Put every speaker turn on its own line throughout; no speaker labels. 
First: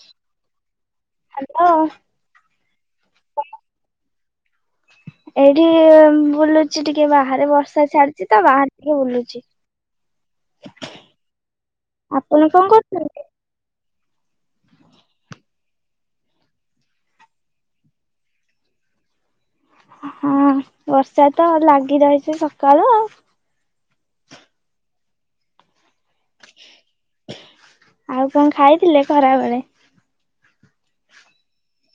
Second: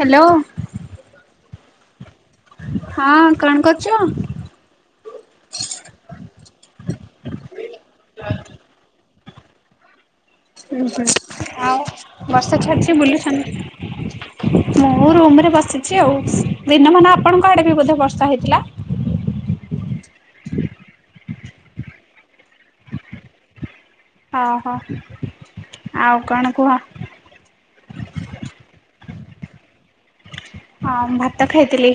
Hello.
Hello.
ହଁ କଣ କରୁଚ?
ଏଇଠି ବୁଲୁଚି ଟିକେ ବାହାରେ ବର୍ଷା ଛାଡି଼ଚି ତ ବାହାରେ ଟିକେ ବୁଲୁଚି।
ଉଁ ହୁଁ ଆଉ
ଆପଣ
ବର୍ଷା
କଣ
ଛାଡ଼ିଛି
କରୁଛନ୍ତି?
ବୁଲୁଛନ୍? ମୁଁ ରୁମ୍ ରେ ବସିଛି ଆଉ ଦିନମାନ ଆପଣଙ୍କ ଆଡ଼େ ବି ବୋଧେ ବର୍ଷା ହେଇଥିଲା?
ହଁ ବର୍ଷା ତ ଲାଗି ରହିଚି ସକାଳୁ ଆଉ।
ଅହ ଆଉ କଣ କୁହ।
ଆଉ କଁ ଖାଇଥିଲେ ଖରାବେଳେ?
ହଁ ମୁଁ ଭାତ ଖାଇଥିଲି।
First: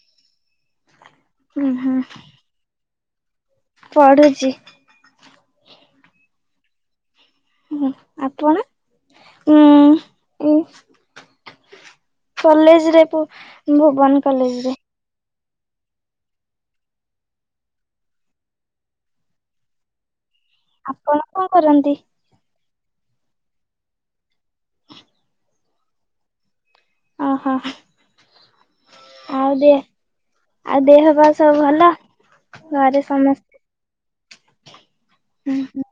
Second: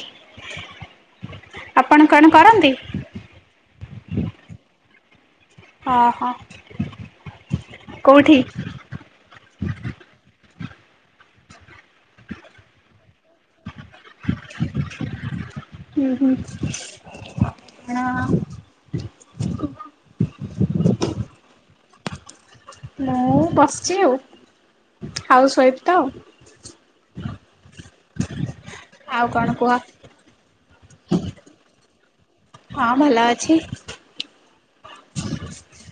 ହୁଁ
ଆପଣ କଣ କରନ୍ତି?
ପଢ଼ୁଚି।
ଅହ।
ଉଁ ହୁଁ ଆପଣ? ଉଁ ଉଁ କଲେଜ୍ ରେ ପ ଭୁବନ କଲେଜ୍ ରେ।
ଉଁ ହୁଁ ଣ
ଆପଣ କଁ କରନ୍ତି?
ମୁଁ ବସଚି ଆଉ ହାଉସ ୱାଇଫ୍ ତ।
ଅହ। ଆଉ
କଣ କୁହ
ଦେ ଆଉ ଦେହ ପା ସବୁ ଭଲ?
ହଁ
ଘରେ
ଭଲ
ସମ
ଅଛି।
ଉଁ ହୁଁ।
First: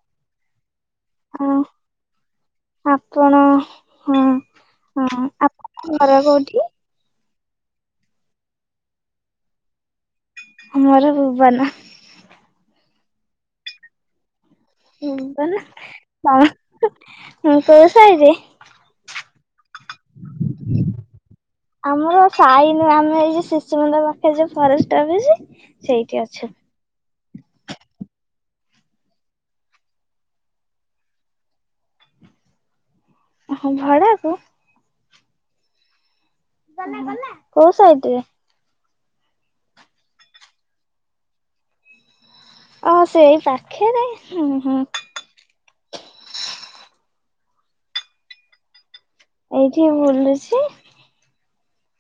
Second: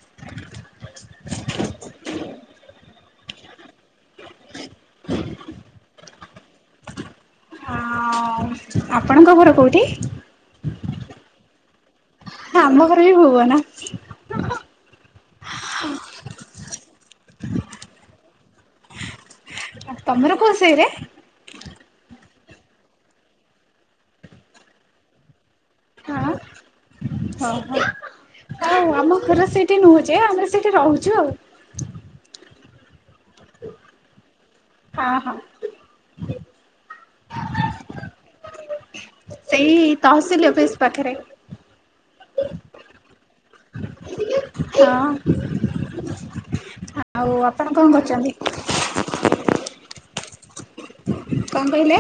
ଅ ଆପଣ ହଁ ହଁ ଆ ହର କୋଉଠି?
ଅଁ ଆପଣଙ୍କ ଘର କୋଉଠି?
ଆମର ଭୁବନ।
ହଁ ଆମ ଘର ବି ଭୁବନ।
ଉଁ ତନ ତଁ ଉଁ କୋଉ ସାଇରେ?
ଆ ତମର କୋଉ ସାଇରେ?
ଆମର ସାଇ ନୁହେଁ ଆମେ ଏଇ ଯୋଉ ଶିଶୁ ମନ୍ଦିର ପାଖରେ ଯୋଉ ଫରେଷ୍ଟ୍ ଅଫିସ୍ ସେଇଠି ଅଛୁ।
ହ ହ ଆଉ ଆମ ଘର ସେଇଠି ନୁହଁ ଯେ ଆମେ ସେଠି ରହୁଚୁ ଆଉ।
ଓହୋ ଭଡ଼ାକୁ?
ହଁ ହଁ।
ଓହୋ କୋଉ ସାଇଟ୍ ରେ?
ସେଇ ତହସିଲ୍ ଅଫିସ୍ ପାଖରେ।
ଅହ ସେଇ ପା ଖେରେ ହୁଁ। ହୁଁ
ହଁ ଆ ଆଉ ଆପଣ କଣ କରୁଛନ୍ତି?
ଏଇଠି ବୁଲୁଛି।
କଣ କହିଲେ?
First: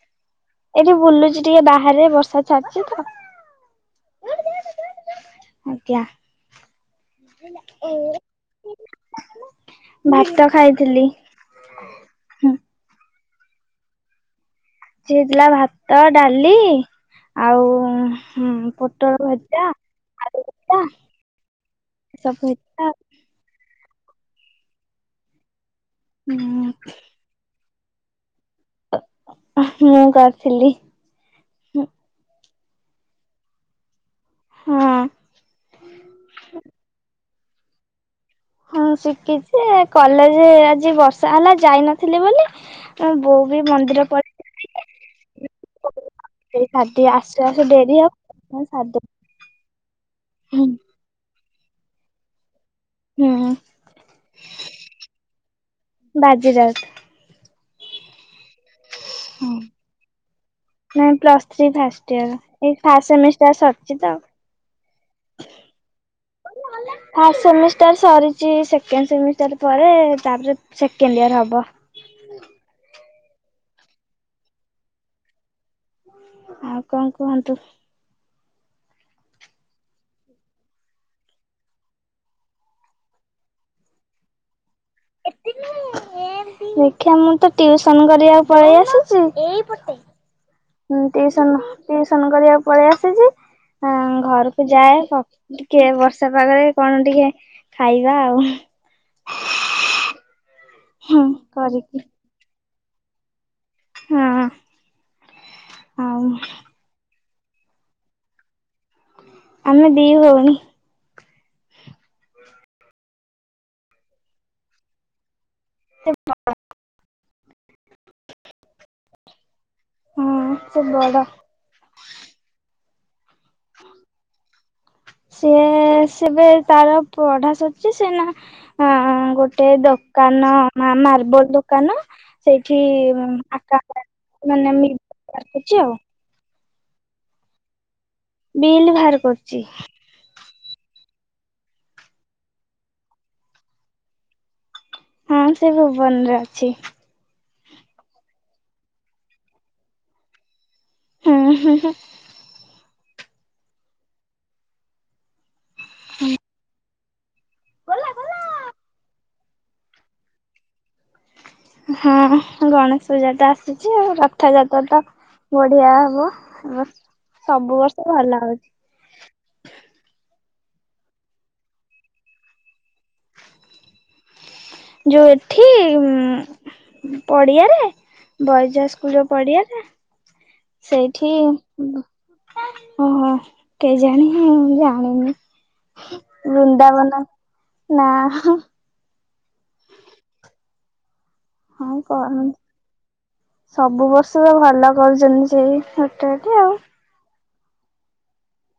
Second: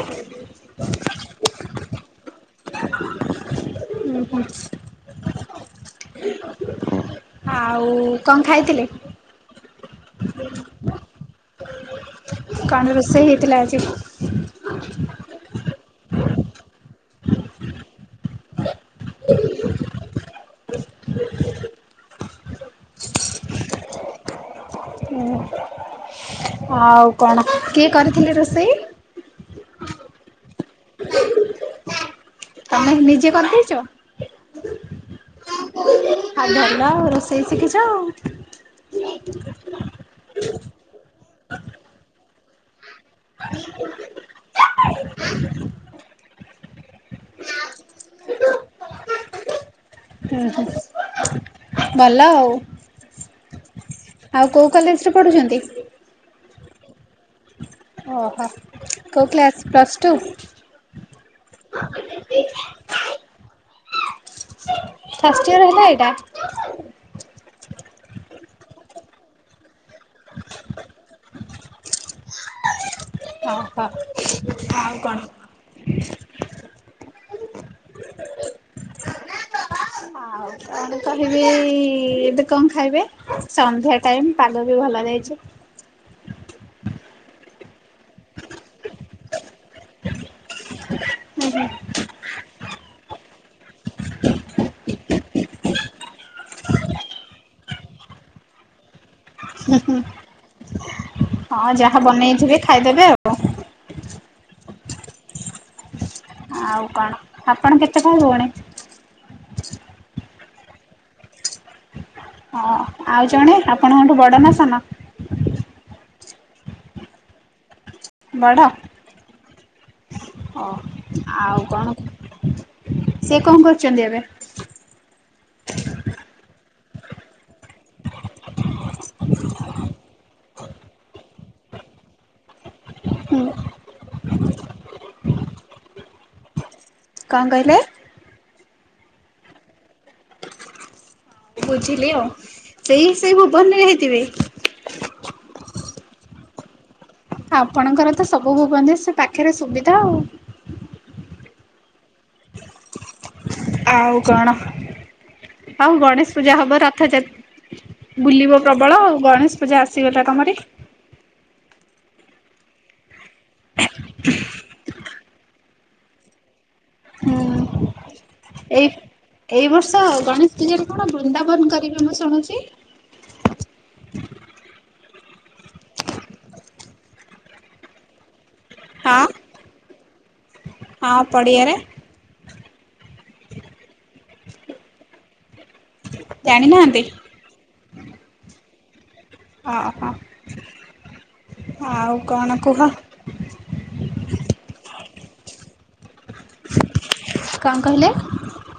ଏଇଠି ବୁଲୁଚି ଟିକେ ବାହାରେ ବର୍ଷା ଛାଡିଛି ତ?
ଓୁଁ ହୁଁ।
ଆଜ୍ଞା
ଆଉ କଣ ଖାଇଥିଲେ?
ଭାତ ଖାଇଥିଲି।
କଣ ରୋଷେଇ ହେଇଥିଲା ଆଜି?
ଆଜି ହେଇଥିଲା ଭାତ ଡାଲି। ଆଉ ହୁ ପୋଟଳ ଭଜା ଆଳୁ ଭଜା। ଚକୁଳି ପିଠା।
ହୁ।
ହୁଁ।
ଆଉ କଣ କିଏ କରିଥିଲେ ରୋଷେଇ?
ମୁଁ କରିଥିଲି। ହଁ।
ତମେ ନିଜେ କରିଦେଇଛ ଆଉ ଭଲ ଆଉ ରୋଷେ ଇ ଶିଖିଛ ଆଉ।
ହଁ ଶିଖିଛି ଯେ କଲେଜ ଆଜି ବର୍ଷା ହେଲା ଯାଇନଥିଲି ବୋଲି। ହଁ ବୋଉ ବି ମନ୍ଦିର ପଳେଇଲେ। ଗାଧୋଇ ଆସୁ ଆସୁ ଡେରି ହେବ [unintelligible]
ହୁଁ ହୁଁ। ଭଲ ଆଉ
ହୁଁ ହୁଁ
ଆଉ କୋଉ କଲେଜରେ ପଢ଼ୁଛନ୍ତି?
ବାଜିରାଉତ।
ଓହୋ କୋଉ କ୍ଲାସ୍ ପ୍ଲସ୍ ଟୁ?
ନାଇଁ ପ୍ଲସ ଥ୍ରୀ ଫାଷ୍ଟ ଇୟର ଏଇ ଫାଷ୍ଟ ସେମିଷ୍ଟାର ସରିଛି ତ।
ଫାଷ୍ଟ ଇୟର ହେଲା ଏଇଟା?
ଫାଷ୍ଟ ସେମିଷ୍ଟାର ସରିଛି ସେକେଣ୍ଡ ସେମିଷ୍ଟାର ପରେ ତାପରେ ସେକେଣ୍ଡ ଇୟର୍ ହବ।
ଓହୋ ଆଉ କଣ? [unintelligible]
ଆଉ କଣ କୁହନ୍ତୁ?
ଆଉ। ତ କହିବି ଏବେ କଣ ଖାଇବେ ସନ୍ଧ୍ୟା ଟାଇମ୍ ପାଗ ବି ଭଲ ଯାଇଛି।
ଦେଖିଆ ମୁଁ ତ ଟିଉସନ କରିବାକୁ ପଳେଇ ଆସିଛି। ହୁଁ ଟିଉସନ ଟିଉସନ କରିବାକୁ ପଳେଇ ଆସିଛି ହଁ ଘରକୁ ଯାଏ କ ଟିକେ ବର୍ଷା ପାଗରେ କଣ ଟିକେ ଖାଇବା ଆଉ?
ଉଁ ହୁଁ
ହୁଁ
ହଁ
କରିକି
ଯାହା ବନେଇଥିବେ ଖାଇଦେବେ ଆଉ?
ହୁଁ ଆଉ।
ଆଉ କଣ ଆପଣ କେତେ ଭାଇ ଭଉଣୀ?
ଆମେ ଦି ଭଉଣୀ।
ହଁ ଆଉ ଜଣେ ଆପଣଙ୍କଠୁ ବଡ ନା ସାନ?
ସେ ବଡ଼।
ବଡ। ହଁ
ସେ ବଡ
ଆଉ କଣ। ସେ କଣ୍ କରୁଚନ୍ତି ଏବେ?
ସିଏ ସେବେ ତାର ପଢା ସର୍ ସେ ସିନା ଗୋଟେ ଦୋକାନ ମା-ମାର୍ବଲ ଦୋକାନ ସେଇଠି ଉ
ହୁଁ।
ଆକା ମାନେ ମିଛ ହେଇଛି ଆଉ।
କଅଁ କହିଲେ?
ବିଲ୍ ବାହାର କରୁଛି।
ବୁଝିଲେୟ ସେଇ- ସେଇ ଭୁବନରେ ହେଇଥିବେ।
ହୁଁ ସେ ଭୁବନ୍ ରେ ଅଛି।
ଆପଣଙ୍କର ତ ସବୁ ଭୁବନ୍ ରେ ସେ ପାଖେରେ ସୁବିଧା ଆଉ।
ହୁଁ -ହୁଁହୁଁ।
ଆଉ କଣ ଆଉ ଗଣେଶ ପୂଜା ହବ ରା ଥ ଯାତ୍- ବୁଲିବ ପ୍ରବଳ ଆଉ ଗଣେଶ ପୂଜା ଆସିଗଲା ତମରି।
ହଁ ଗଣେଶ୍ ପୂଜା ଟା ଆସୁଚି ଆଉ ରଥଯାତ୍ରା ତ ବଢିଆ ହବ ଏ- ସବୁ
ହୁଁ
ବର୍ଷ ଭଲ ହଉଚି।
ଏଇ ଏଇ ବର୍ଷ ଗଣେଶ୍ ପୂଜାରେ କଣ ବୃନ୍ଦାବନ୍ କରିବେ ମୁଁ ଶୁଣୁଚୁ?
ଯଉ ଏଠି ଉଁ -ପଡିଆରେ ବୈଜାସ୍ ସ୍କୁଲ୍
ହଁ
ପଡ଼ିଆରେ
ହଁ
ସେଇଠି
ପଡ଼ିଆରେ
ଓହୋ କେଜାଣି। ମୁଁ ଜାଣିନି
ଜାଣିନାହାନ୍ତି
ବୃନ୍ଦାବନ- ନା।
ଓହ -ଆଉ କଣ କୁହ?
ସବୁ ବର୍ଷ ଭଲ କରୁଚନ୍ତି ସେଇ ହୋଟେଲ୍ ଟି ଆଉ।
କଅଁ କହିଲେ?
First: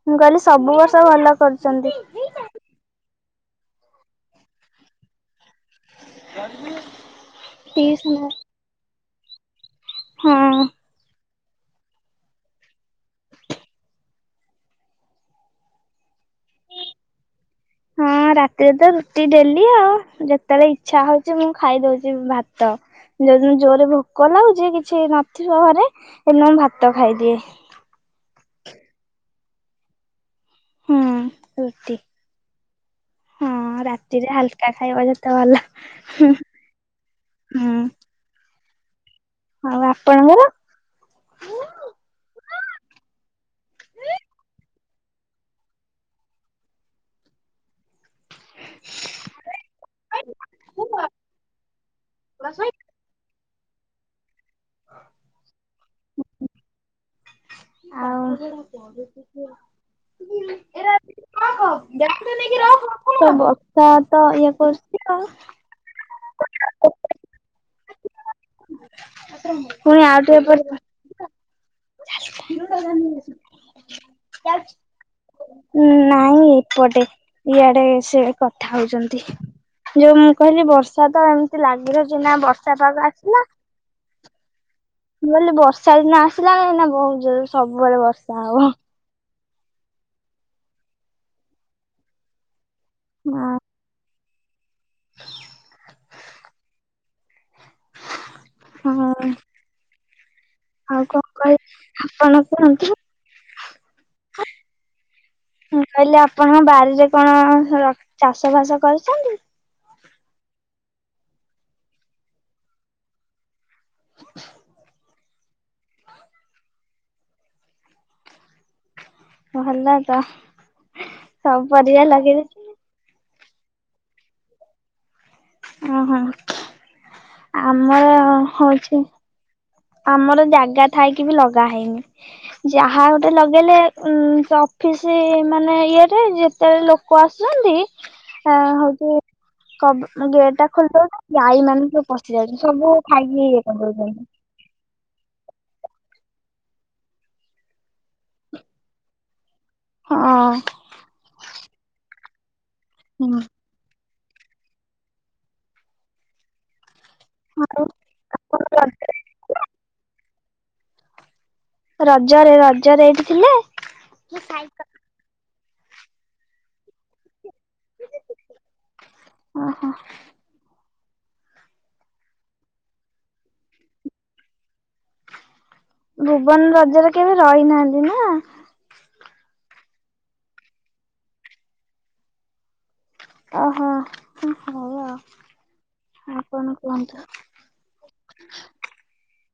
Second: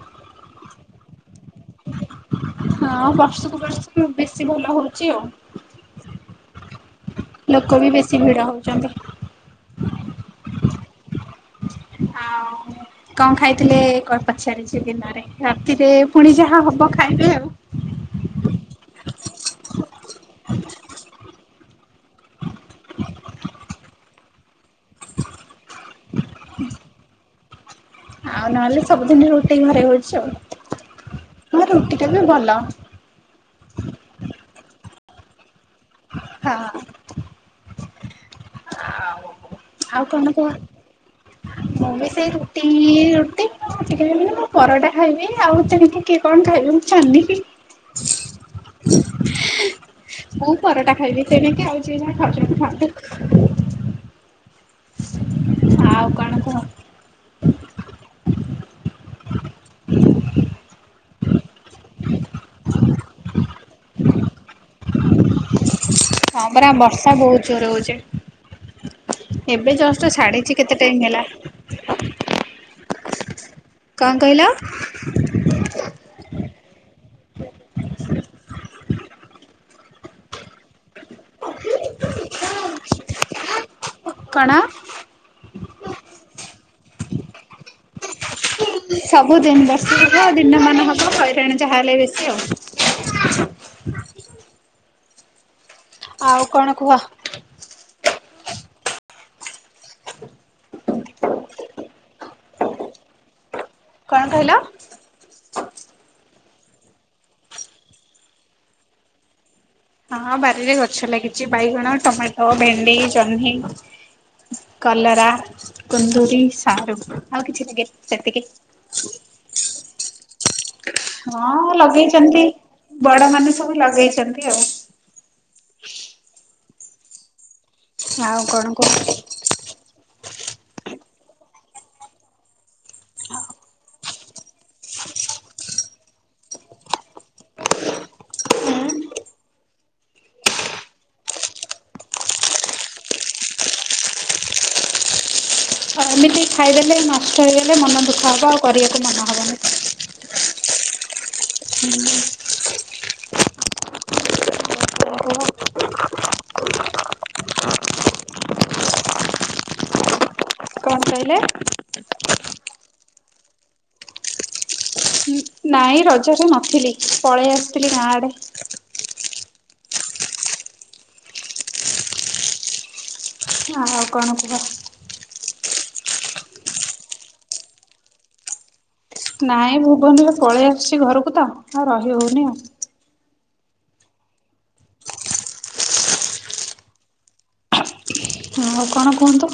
ମୁଁ କହିଲି ସବୁ ବର୍ଷ ଭଲ କରୁଚନ୍ତି।
ହଁ ବର୍ଷକୁ ବର୍ଷ ବେଶୀ ଭଲ ହଉଚି ଆଉ। ଲୋକ ବି ବେଶୀ
ଟିଉସନ
ଭିଡ ହଉଚନ୍ତି।
ହଁ।
ଆଉ କଣ ଖାଇଥିଲେ ପଚାରିଚି ଦିନରେ ରାତିରେ ପୁଣି ଯାହା ହବ ଖାଇବେ ଆଉ।
ହଁ ରାତିରେ ତ ରୁଟି ଡେଲି ଆଉ ଯେତେବେଳେ ଇଚ୍ଛା ହଉଚି ମୁଁ ଖାଇଦଉଚି। ଆଜି ଭାତ ଯଦି ଯଉଦିନ ଜୋର୍ ରେ ଭୋକ ଲାଗୁଚି କିଛି ନଥିବ ଘରେ ହେଇ ଦିନ ଭାତ। ଭାଇ ଦିଏ।
ଆଉ ନହେଲେ ସବୁଦିନି ରୁଟି ଘରେ ହଉଚି
ହୁଁ
ଆଉ। ହଁ
ରୁଟି
ରୁଟିଟା ବି ଭଲ।
ହଁ ରାତିରେ ହାଲ୍କା ଖାଇବ ଯେତ୍ ତ ଭଲ।
ହଁ
ହୁଁ
ଆଉ ଆଉ କଣ କୁହ? ମୁଁ ବି ସେଇ ରୁଟି -ରୁଟି ଖାଇନା ମୁଁ ପରଟା ଖାଇବି ଆଉ ସେମିତି କିଏ କଣ୍ ଖାଇବ ମୁଁ ଜାଣିନି। ମୁଁ ପରଟା ଖାଇବି ତେଣିକି ଆଉ ଯିଏ ଯାହା ଖାଉଚନ୍ତି ଖାଆନ୍ତୁ। ଆଉ କଣ କୁହ?
ଆଉ [unintelligible] ବର୍ଷା ତ ଇଏ କରୁଚି ଆଉ।
ହଁ ପରା ବର୍ଷା ବହୁତ୍ ଜୋର୍ ହଉଚି। ଏବେ
ପୁଣି
ଜଷ୍ଟ୍
ଆଉ ଟିକେ
ଛାଡିଚି
ପରେ
କେତେ ଟାଇମ୍ ହେଲା। କଅଁ କହିଲ?
ନାଇଁ ଏପଟେ ଇଆଡେ ସେ କଥା ହଉଚନ୍ତି। ଯଉ ମୁଁ କହିଲି ବର୍ଷା ତ ଏମିତି ଲାଗି ରହୁଚି ଏଇନା ବର୍ଷା ପାଗ ଆସିଲା।
କଣ?
ମୁଁ କହିଲି ବର୍ଷା ଦିନ ଆସିଲା ଏଇନା ବହୁତ୍ ଜୋର୍ ସବୁବେଳେ ବର୍ଷା ହବ।
ସବୁଦିନ ବର୍ଷ ହେବ ଦିନମାନ ହେବ ହଇରାଣ ଯାହା ହେଲେ ବେଶୀ ଆଉ
ହଁ
ହଁ ଆଉ କଣ କୁହ
ହଁ ଆଉ କଣ କହି- ଆପଣ କୁହନ୍ତୁ?
କଣ କହିଲ
ମୁଁ କହିଲି ଆପଣ ବାରିରେ କଣ ର -ଚାଷ ବାସ କରିଛନ୍ତି।
ହଁ ବାରିରେ ଗଛ ଲାଗିଛି ବାଇଗଣ ଟମାଟୋ ଭେଣ୍ଡି ଜହ୍ନି କଲରା କୁନ୍ଦୁରି ସାରୁ ଆଉ କିଛି ଟିକେ ସେତିକି
ଭଲ ତ ସବୁ
ହଁ
ପରିବା ଲଗେଇ
ଲଗେଇଛନ୍ତି
ଦେଇଛନ୍ତି
ବଡ ମାନେ ସବୁ ଲଗେଇଛନ୍ତି ଆଉ
ଓହୋ ଆମର ହୋ
ଆଉ କଣ କୁହ?
ହଉଛି ଆମର ଜାଗା ଥାଇକି ବି ଲଗା ହେଇନି ଯାହା ଗୋଟେ ଲଗେଇଲେ ଉ ସେ ଅଫିସ ମାନେ ଇଏ ରେ ଯେତେବେଳେ ଲୋ କୁ ଆସୁଛନ୍ତି ଆ ହଉଛି କ୍ ଗେଟ୍ ଟା ଖୋଲଦଉଚନ୍ତି ଗାଈ ମାନେ ସବୁ ପଶି ଯାଉଛନ୍ତି ସବୁ ଖାଇ କି ଇଏ କରି ଦେଉଛନ୍ତି
ହ ଏମିତି ଖାଇଦେଲେ ନଷ୍ଟ ହେଇଗଲେ ମନ ଦୁଃଖ ହେବ ଆଉ କରିବାକୁ ମନ ହେବନି
ହଁ
ହୁଁ
ହୁଁ
ତମେ କୁହ?
ହଁ ଆଉ ରଜରେ
ମୁ କହିଲେ
ରଜରେ ରଜରେ ଏଇଠି ଥିଲେ
ନାଇଁ ରଜରେ ନଥିଲି ପଳେଇ ଆସିଥିଲି ଗାଁଆଡ଼େ
ଓହୋ
ଆଉ କଣ କୁହ
ଭୁବନ ରଜରେ କେବେ ରହିନାହାନ୍ତି ନା
ନାଇଁ ଭୁବନ ଏବେ ପଳେଇ ଆସୁଛି ଘରକୁ ତ ଆଉ ରହି ହଉନି ଆଉ
ଓହୋ ଆ ହଉ ଆଉ କଣ କୁହନ୍ତୁ
ହ ହଉ କଣ କୁହନ୍ତୁ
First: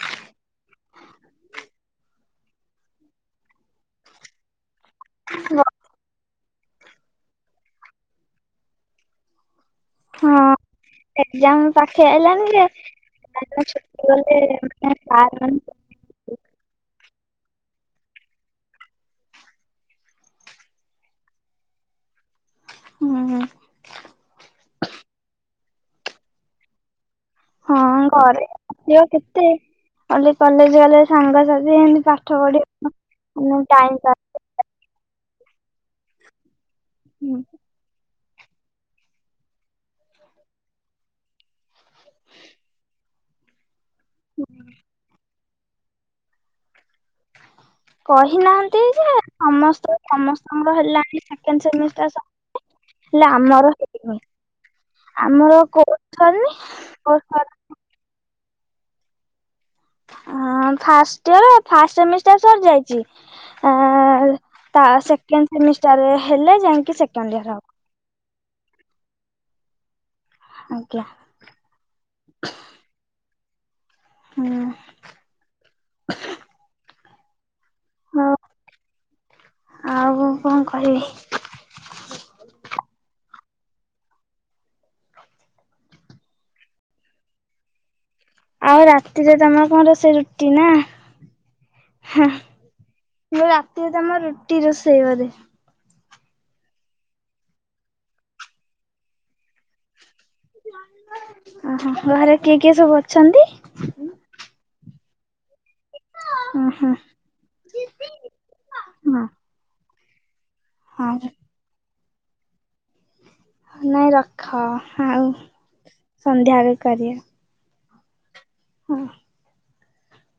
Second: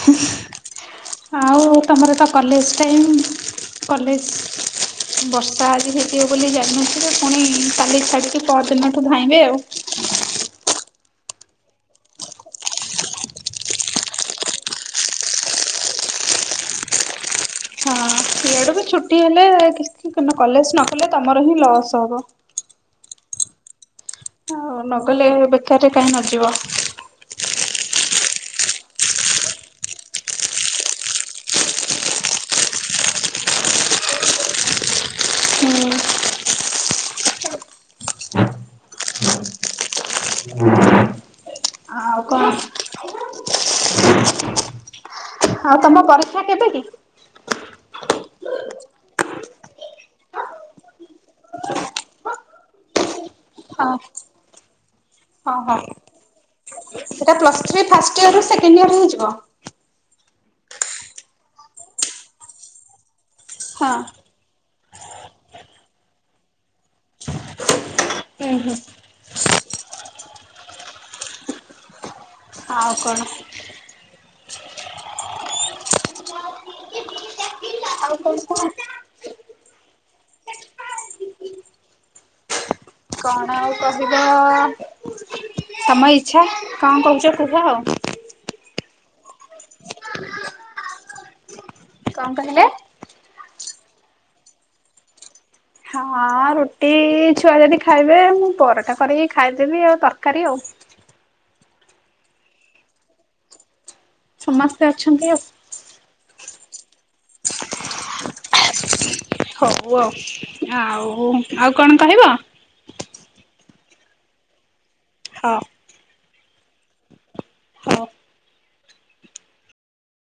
ହୁ ଉ କୋଉ ତମର ତ କଲେଜ ଟାଇମ୍ କଲେଜ ବର୍ଷା ଆଜି ହେ ଦିଅ ବୋଲି ଜାଣିନଥିଲୁ ପୁଣି କାଲି ଛାଡ଼ିକି ପରଦିନଠୁ ଧାଇବେ ଆଉ
ହଁ ଏକଜାମ ପାଖେ ଆଇଲାଣିି ଯେ [unintelligible] ଛୁଟି ଗଲେ [unintelligible]
ହଁ ସିଆଡେ ବି ଛୁଟି ହେଲେ କି ଥିକିନ କଲେଜ ନ କଲେ ତମର ହିଁ ଲସ୍ ହବ
ହୁଁ ହୁ
ଆଉ ନଗଲେ ବେକାରରେ କାହିଁ ନଯିବ
ହଁ ଘରେ ଆଉ ଆସିବ କେତେ କଲେଜ ଗଲେ ସାଙ୍ଗସାଥି ଏମତି ପାଠ ପଢିବ ଆଉ ଟାଇମ୍ କାଇଁ ହୁଁ
ଆଉ କଣ
ହୁଁ
ହଉ ତମ ପରିସ କେବେ କି?
କହିନାହାନ୍ତି ଯେ ସମସ୍ତେ ସମସ୍ତଙ୍କର ହେଲାଣି ସେକେଣ୍ଡ ସେମିଷ୍ଟାର ହେଲେ ଆମର
ହଁ।
ହେଇନି
ହଁ
ଆମର
ହଁ
କୋର୍ଷ
ଏଇଟା
ସରିନି
ପ୍ଲସ୍ ଥ୍ରୀ ଫାଷ୍ଟ ଇଅରରୁ ସେକଣ୍ଡ ଇୟର ହେଇଯିବ?
ହଁ ଫାଷ୍ଟେ ଫାଷ୍ଟ ସେମିଷ୍ଟାର ସରିଯାଇଛି। ତା
ହଁ।
ତା ସେକେଣ୍ଡ ସେମିଷ୍ଟାରରେ ହେଲେ ଯାଇକି ସେକେଣ୍ଡ ଇୟର ହବ।
ହୁଁ ହୁଁ।
ଆଜ୍ଞା।
ଆଉ କଣ?
ହୁଁ।
ଆଉ
ହଁ,
କଣ କୁହ?
ଆଉ କଣ କହିବି?
କଣ ଆଉ କ କହିବ ହଁ। ତମ ଇଚ୍ଛା, କଣ କହୁଛ କୁହ ଆଉ।
ଆଉ ରାତିରେ ତମ କଣ ରୋଷେଇ ରୁଟି ନା। ହଁ
କଣ କହିଲେ?
ଏ ରାତିରେ ତମ ରୁଟି ରୋଷେଇ ବୋଧେ।
ହଁ। ରୁଟି ଛୁଆ ଯଦି ଖାଇବେ, ମୁଁ ପରଟା କରିକି ଖାଇଦେବି ଆଉ ତରକାରୀ ଆଉ।
ଓହୋ ଘରେ କିଏ କିଏ ସବୁ ଅଛନ୍ତି?
ସମସ୍ତେ ଅଛନ୍ତି ଆଉ।
ଉ ହୁଁ। ହଁ
ହଉ
ହଁ
ଆଉ, ଆଉ କଣ କହିବ?
ନାଇଁ ରଖ ଆଉ
ହଁ।
ସନ୍ଧ୍ୟାବେଳକୁ କରିବ।
ହଉ।
ହଁ।